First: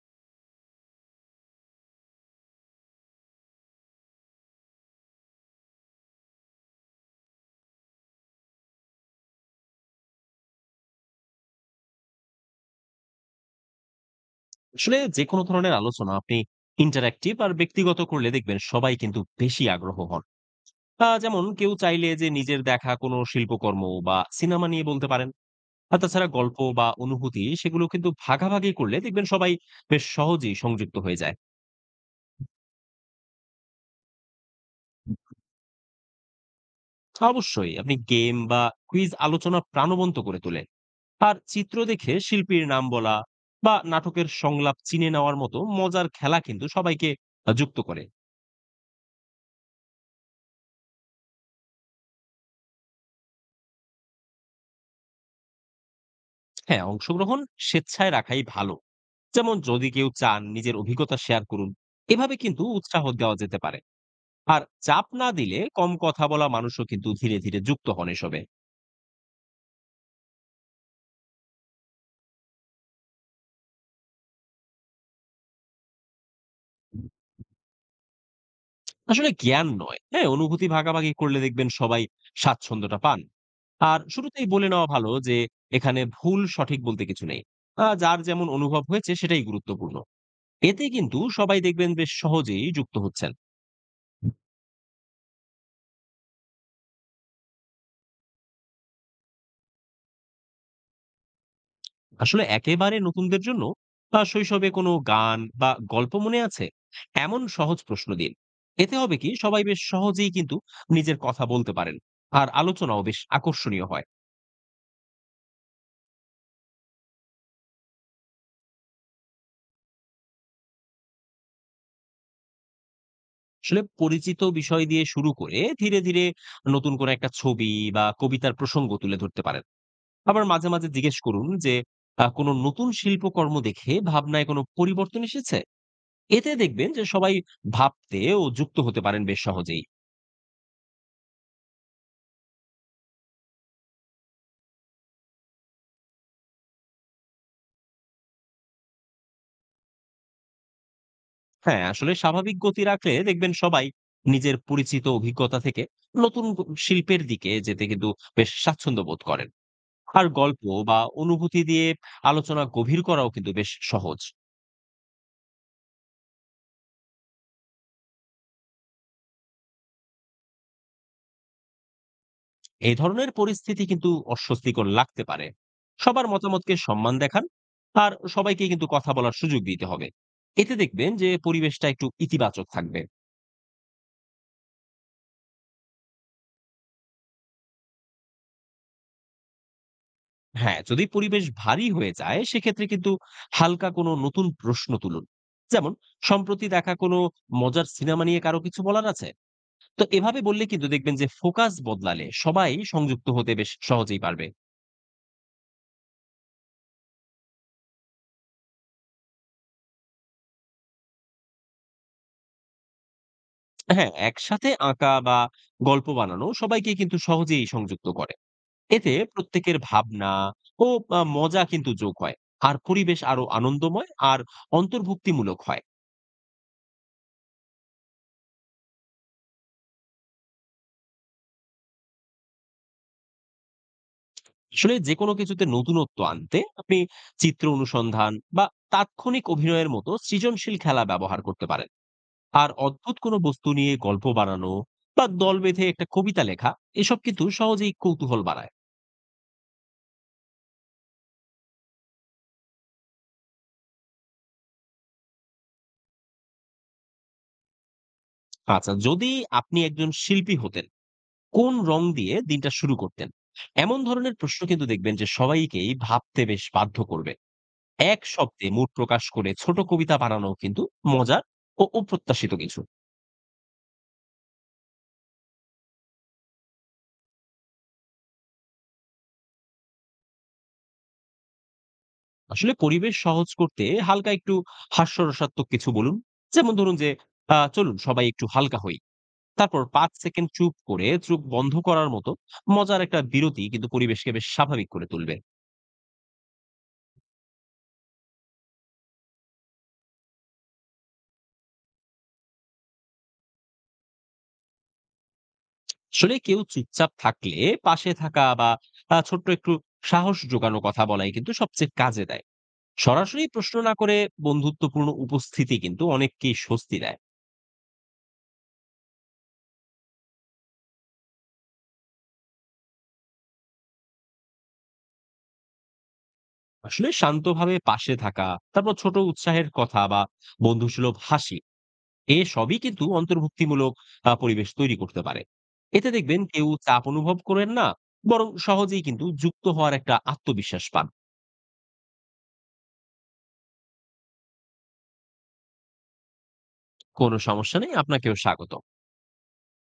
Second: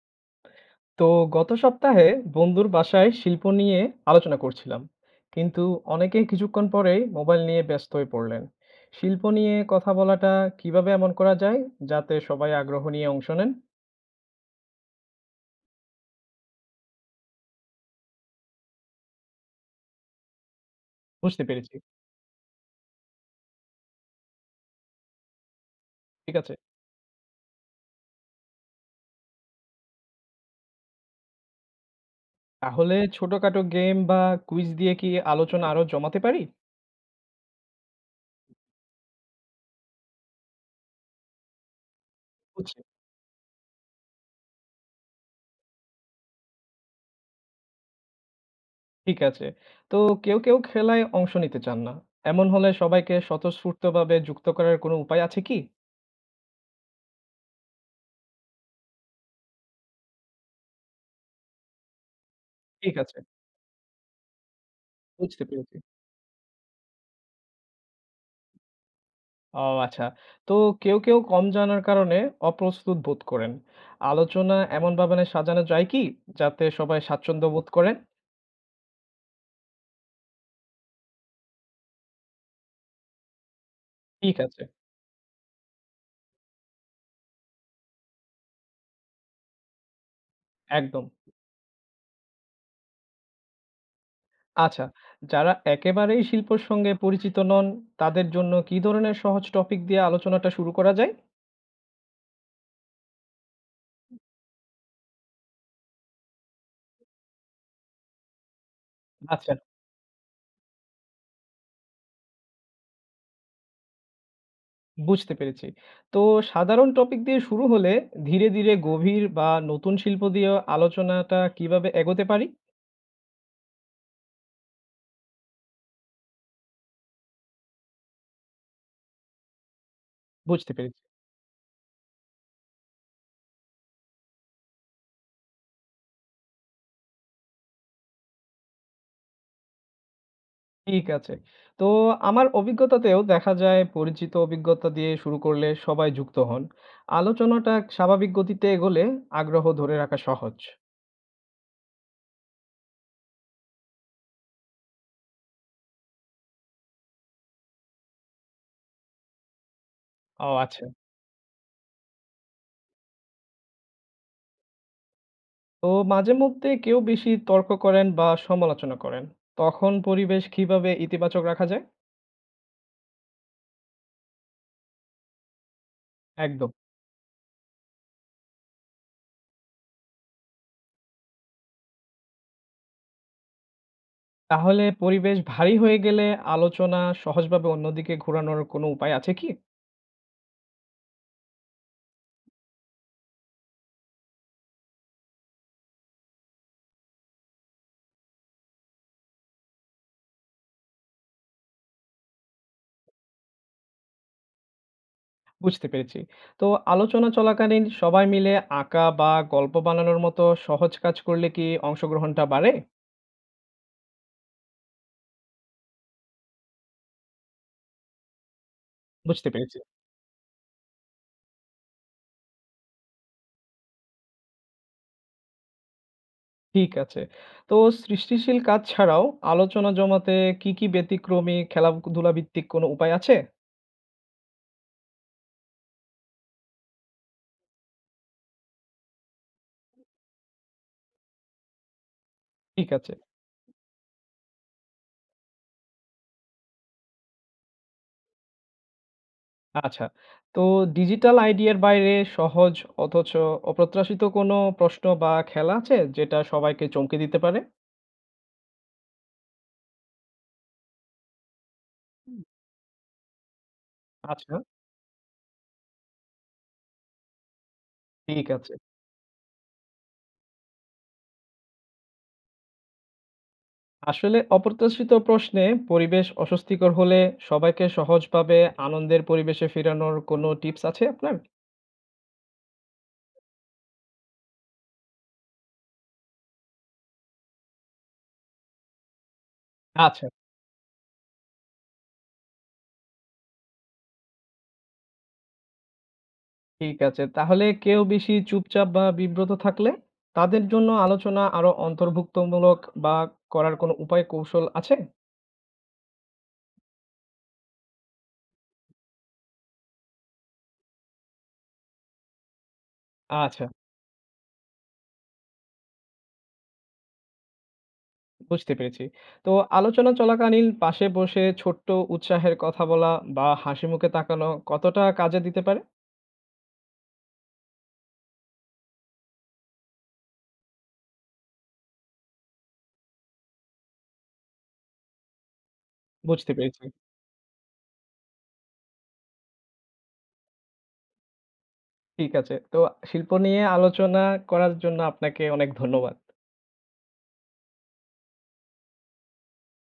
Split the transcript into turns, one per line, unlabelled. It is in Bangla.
তো গত সপ্তাহে বন্ধুর বাসায় শিল্প নিয়ে আলোচনা করছিলাম, কিন্তু অনেকেই কিছুক্ষণ পরেই মোবাইল নিয়ে ব্যস্ত হয়ে পড়লেন। শিল্প নিয়ে কথা বলাটা কিভাবে এমন করা যায় যাতে সবাই আগ্রহ নিয়ে অংশ নেন?
আসলে যে কোনো ধরনের আলোচনা আপনি ইন্টারঅ্যাক্টিভ আর ব্যক্তিগত করলে দেখবেন সবাই কিন্তু বেশি আগ্রহ হন।
বুঝতে
যেমন কেউ
পেরেছি।
চাইলে যে নিজের দেখা কোনো শিল্পকর্ম বা সিনেমা নিয়ে বলতে পারেন। আর তাছাড়া
ঠিক আছে।
গল্প বা অনুভূতি সেগুলো কিন্তু ভাগাভাগি করলে দেখবেন সবাই বেশ সহজেই সংযুক্ত হয়ে যায়।
তাহলে ছোটখাটো গেম বা কুইজ দিয়ে কি আলোচনা আরো জমাতে পারি?
অবশ্যই আপনি গেম বা কুইজ আলোচনা প্রাণবন্ত করে তোলে। আর চিত্র দেখে শিল্পীর
বুঝছি।
নাম বলা বা নাটকের সংলাপ চিনে নেওয়ার মতো মজার খেলা কিন্তু সবাইকে যুক্ত করে।
ঠিক আছে। তো কেউ কেউ খেলায় অংশ নিতে চান না, এমন হলে সবাইকে স্বতঃস্ফূর্তভাবে যুক্ত করার কোনো উপায় আছে কি?
হ্যাঁ, অংশগ্রহণ স্বেচ্ছায় রাখাই ভালো। যেমন যদি কেউ চান নিজের অভিজ্ঞতা শেয়ার করুন, এভাবে কিন্তু
ঠিক
উৎসাহ
আছে।
দেওয়া যেতে পারে। আর চাপ না
বুঝতে
দিলে
পেরেছি।
কম কথা বলা মানুষও কিন্তু ধীরে, ধীরে যুক্ত হন এসবে।
ও আচ্ছা। তো কেউ কেউ কম জানার কারণে অপ্রস্তুত বোধ করেন। আলোচনা এমনভাবে না সাজানো যায় কি যাতে সবাই স্বাচ্ছন্দ্য বোধ করেন?
আসলে জ্ঞান নয়, হ্যাঁ? অনুভূতি ভাগাভাগি করলে দেখবেন সবাই স্বাচ্ছন্দ্যটা পান। আর
ঠিক
শুরুতেই
আছে,
বলে নেওয়া ভালো যে এখানে ভুল সঠিক বলতে কিছু নেই। যার যেমন অনুভব হয়েছে সেটাই গুরুত্বপূর্ণ। এতে
একদম।
কিন্তু সবাই দেখবেন বেশ সহজেই যুক্ত হচ্ছেন।
আচ্ছা, যারা একেবারেই শিল্পর সঙ্গে পরিচিত নন, তাদের জন্য কি ধরনের সহজ টপিক দিয়ে আলোচনাটা শুরু করা যায়?
আসলে একেবারে নতুনদের জন্য বা শৈশবে কোনো গান বা গল্প মনে আছে এমন সহজ প্রশ্ন দিন। এতে হবে কি
আচ্ছা,
সবাই বেশ সহজেই কিন্তু নিজের কথা বলতে পারেন আর আলোচনাও বেশ আকর্ষণীয় হয়।
বুঝতে পেরেছি। তো সাধারণ টপিক দিয়ে শুরু হলে ধীরে, ধীরে গভীর বা নতুন শিল্প দিয়ে আলোচনাটা কিভাবে এগোতে পারি?
আসলে পরিচিত বিষয় দিয়ে শুরু করে ধীরে ধীরে নতুন কোনো একটা ছবি বা কবিতার প্রসঙ্গ তুলে ধরতে পারেন। আবার মাঝে
বুঝতে
মাঝে
পেরেছি।
জিজ্ঞেস করুন যে কোনো নতুন শিল্পকর্ম দেখে ভাবনায় কোনো পরিবর্তন এসেছে। এতে দেখবেন যে সবাই ভাবতে ও যুক্ত হতে পারেন বেশ সহজেই।
ঠিক আছে। তো আমার অভিজ্ঞতাতেও দেখা যায় পরিচিত অভিজ্ঞতা দিয়ে শুরু করলে সবাই যুক্ত হন। আলোচনাটা স্বাভাবিক গতিতে এগোলে আগ্রহ ধরে রাখা সহজ।
হ্যাঁ, আসলে স্বাভাবিক গতি রাখলে দেখবেন সবাই নিজের পরিচিত অভিজ্ঞতা থেকে নতুন শিল্পের দিকে যেতে কিন্তু বেশ স্বাচ্ছন্দ্য বোধ করেন। আর
ও
গল্প
আচ্ছা।
বা অনুভূতি দিয়ে আলোচনা গভীর করাও কিন্তু বেশ সহজ।
তো মাঝে মধ্যে কেউ বেশি তর্ক করেন বা সমালোচনা করেন। তখন পরিবেশ কিভাবে ইতিবাচক রাখা যায়?
এই ধরনের পরিস্থিতি কিন্তু অস্বস্তিকর লাগতে পারে। সবার
একদম।
মতামতকে সম্মান দেখান আর সবাইকে কিন্তু কথা বলার সুযোগ দিতে হবে। এতে দেখবেন যে পরিবেশটা একটু ইতিবাচক থাকবে।
তাহলে পরিবেশ ভারী হয়ে গেলে আলোচনা সহজভাবে অন্যদিকে ঘোরানোর কোনো উপায় আছে কি?
হ্যাঁ, যদি পরিবেশ ভারী হয়ে যায় সেক্ষেত্রে কিন্তু হালকা কোনো নতুন প্রশ্ন তুলুন। যেমন সম্প্রতি দেখা কোনো মজার সিনেমা নিয়ে কারো কিছু বলার আছে। তো এভাবে বললে কিন্তু দেখবেন যে ফোকাস বদলালে সবাই সংযুক্ত হতে বেশ সহজেই পারবে।
বুঝতে পেরেছি। তো আলোচনা চলাকালীন সবাই মিলে আঁকা বা গল্প বানানোর মতো সহজ কাজ করলে কি অংশগ্রহণটা বাড়ে?
হ্যাঁ, একসাথে আঁকা বা গল্প বানানো সবাইকে কিন্তু সহজেই সংযুক্ত করে। এতে
বুঝতে পেরেছি।
প্রত্যেকের ভাবনা ও মজা কিন্তু যোগ হয়, আর পরিবেশ আরো আনন্দময় আর অন্তর্ভুক্তিমূলক হয়।
ঠিক আছে। তো সৃষ্টিশীল কাজ ছাড়াও আলোচনা জমাতে কি ব্যতিক্রমী খেলাধুলা ভিত্তিক কোনো উপায় আছে?
আসলে যেকোনো কিছুতে নতুনত্ব আনতে আপনি চিত্র অনুসন্ধান বা তাৎক্ষণিক অভিনয়ের মতো সৃজনশীল খেলা ব্যবহার করতে পারেন। আর
ঠিক আছে।
অদ্ভুত কোনো বস্তু নিয়ে গল্প বানানো বা দল বেঁধে একটা কবিতা লেখা এসব কিন্তু সহজেই কৌতূহল বাড়ায়।
আচ্ছা। তো ডিজিটাল আইডিয়ার বাইরে সহজ অথচ অপ্রত্যাশিত কোনো প্রশ্ন বা খেলা আছে যেটা সবাইকে চমকে দিতে পারে?
আচ্ছা, যদি আপনি একজন শিল্পী হতেন কোন রং দিয়ে
হুম।
দিনটা শুরু করতেন, এমন ধরনের
আচ্ছা,
প্রশ্ন কিন্তু দেখবেন যে সবাইকেই ভাবতে বেশ বাধ্য করবে। এক
ঠিক
শব্দে
আছে।
মুড প্রকাশ করে ছোট কবিতা বানানো কিন্তু মজার ও অপ্রত্যাশিত কিছু।
আসলে অপ্রত্যাশিত প্রশ্নে পরিবেশ অস্বস্তিকর হলে সবাইকে সহজভাবে আনন্দের পরিবেশে ফেরানোর কোনো টিপস আছে আপনার?
আসলে পরিবেশ সহজ করতে হালকা একটু হাস্যরসাত্মক কিছু বলুন। যেমন ধরুন যে, চলুন সবাই একটু হালকা হই। তারপর ৫
আচ্ছা,
সেকেন্ড চুপ করে চোখ বন্ধ করার মতো মজার একটা বিরতি কিন্তু পরিবেশকে বেশ স্বাভাবিক করে তুলবে।
ঠিক আছে। তাহলে কেউ বেশি চুপচাপ বা বিব্রত থাকলে তাদের জন্য আলোচনা আরো অন্তর্ভুক্তমূলক বা করার কোনো উপায় কৌশল আছে?
আসলে কেউ চুপচাপ থাকলে পাশে থাকা বা ছোট্ট একটু সাহস জোগানো কথা বলাই কিন্তু সবচেয়ে কাজে দেয়। সরাসরি
আচ্ছা,
প্রশ্ন না করে বন্ধুত্বপূর্ণ উপস্থিতি কিন্তু অনেককেই স্বস্তি দেয়।
বুঝতে পেরেছি। তো আলোচনা চলাকালীন পাশে বসে ছোট্ট উৎসাহের কথা বলা বা হাসি মুখে তাকানো কতটা কাজে দিতে পারে?
আসলে শান্তভাবে পাশে থাকা, তারপর ছোট উৎসাহের কথা বা বন্ধুসুলভ হাসি এ সবই কিন্তু অন্তর্ভুক্তিমূলক পরিবেশ তৈরি করতে পারে। এতে দেখবেন
বুঝতে
কেউ
পেরেছি।
চাপ অনুভব করেন না, বরং সহজেই কিন্তু যুক্ত হওয়ার একটা আত্মবিশ্বাস পান।
ঠিক আছে। তো শিল্প নিয়ে আলোচনা করার জন্য আপনাকে অনেক ধন্যবাদ।
কোনো সমস্যা নেই, আপনাকেও স্বাগত।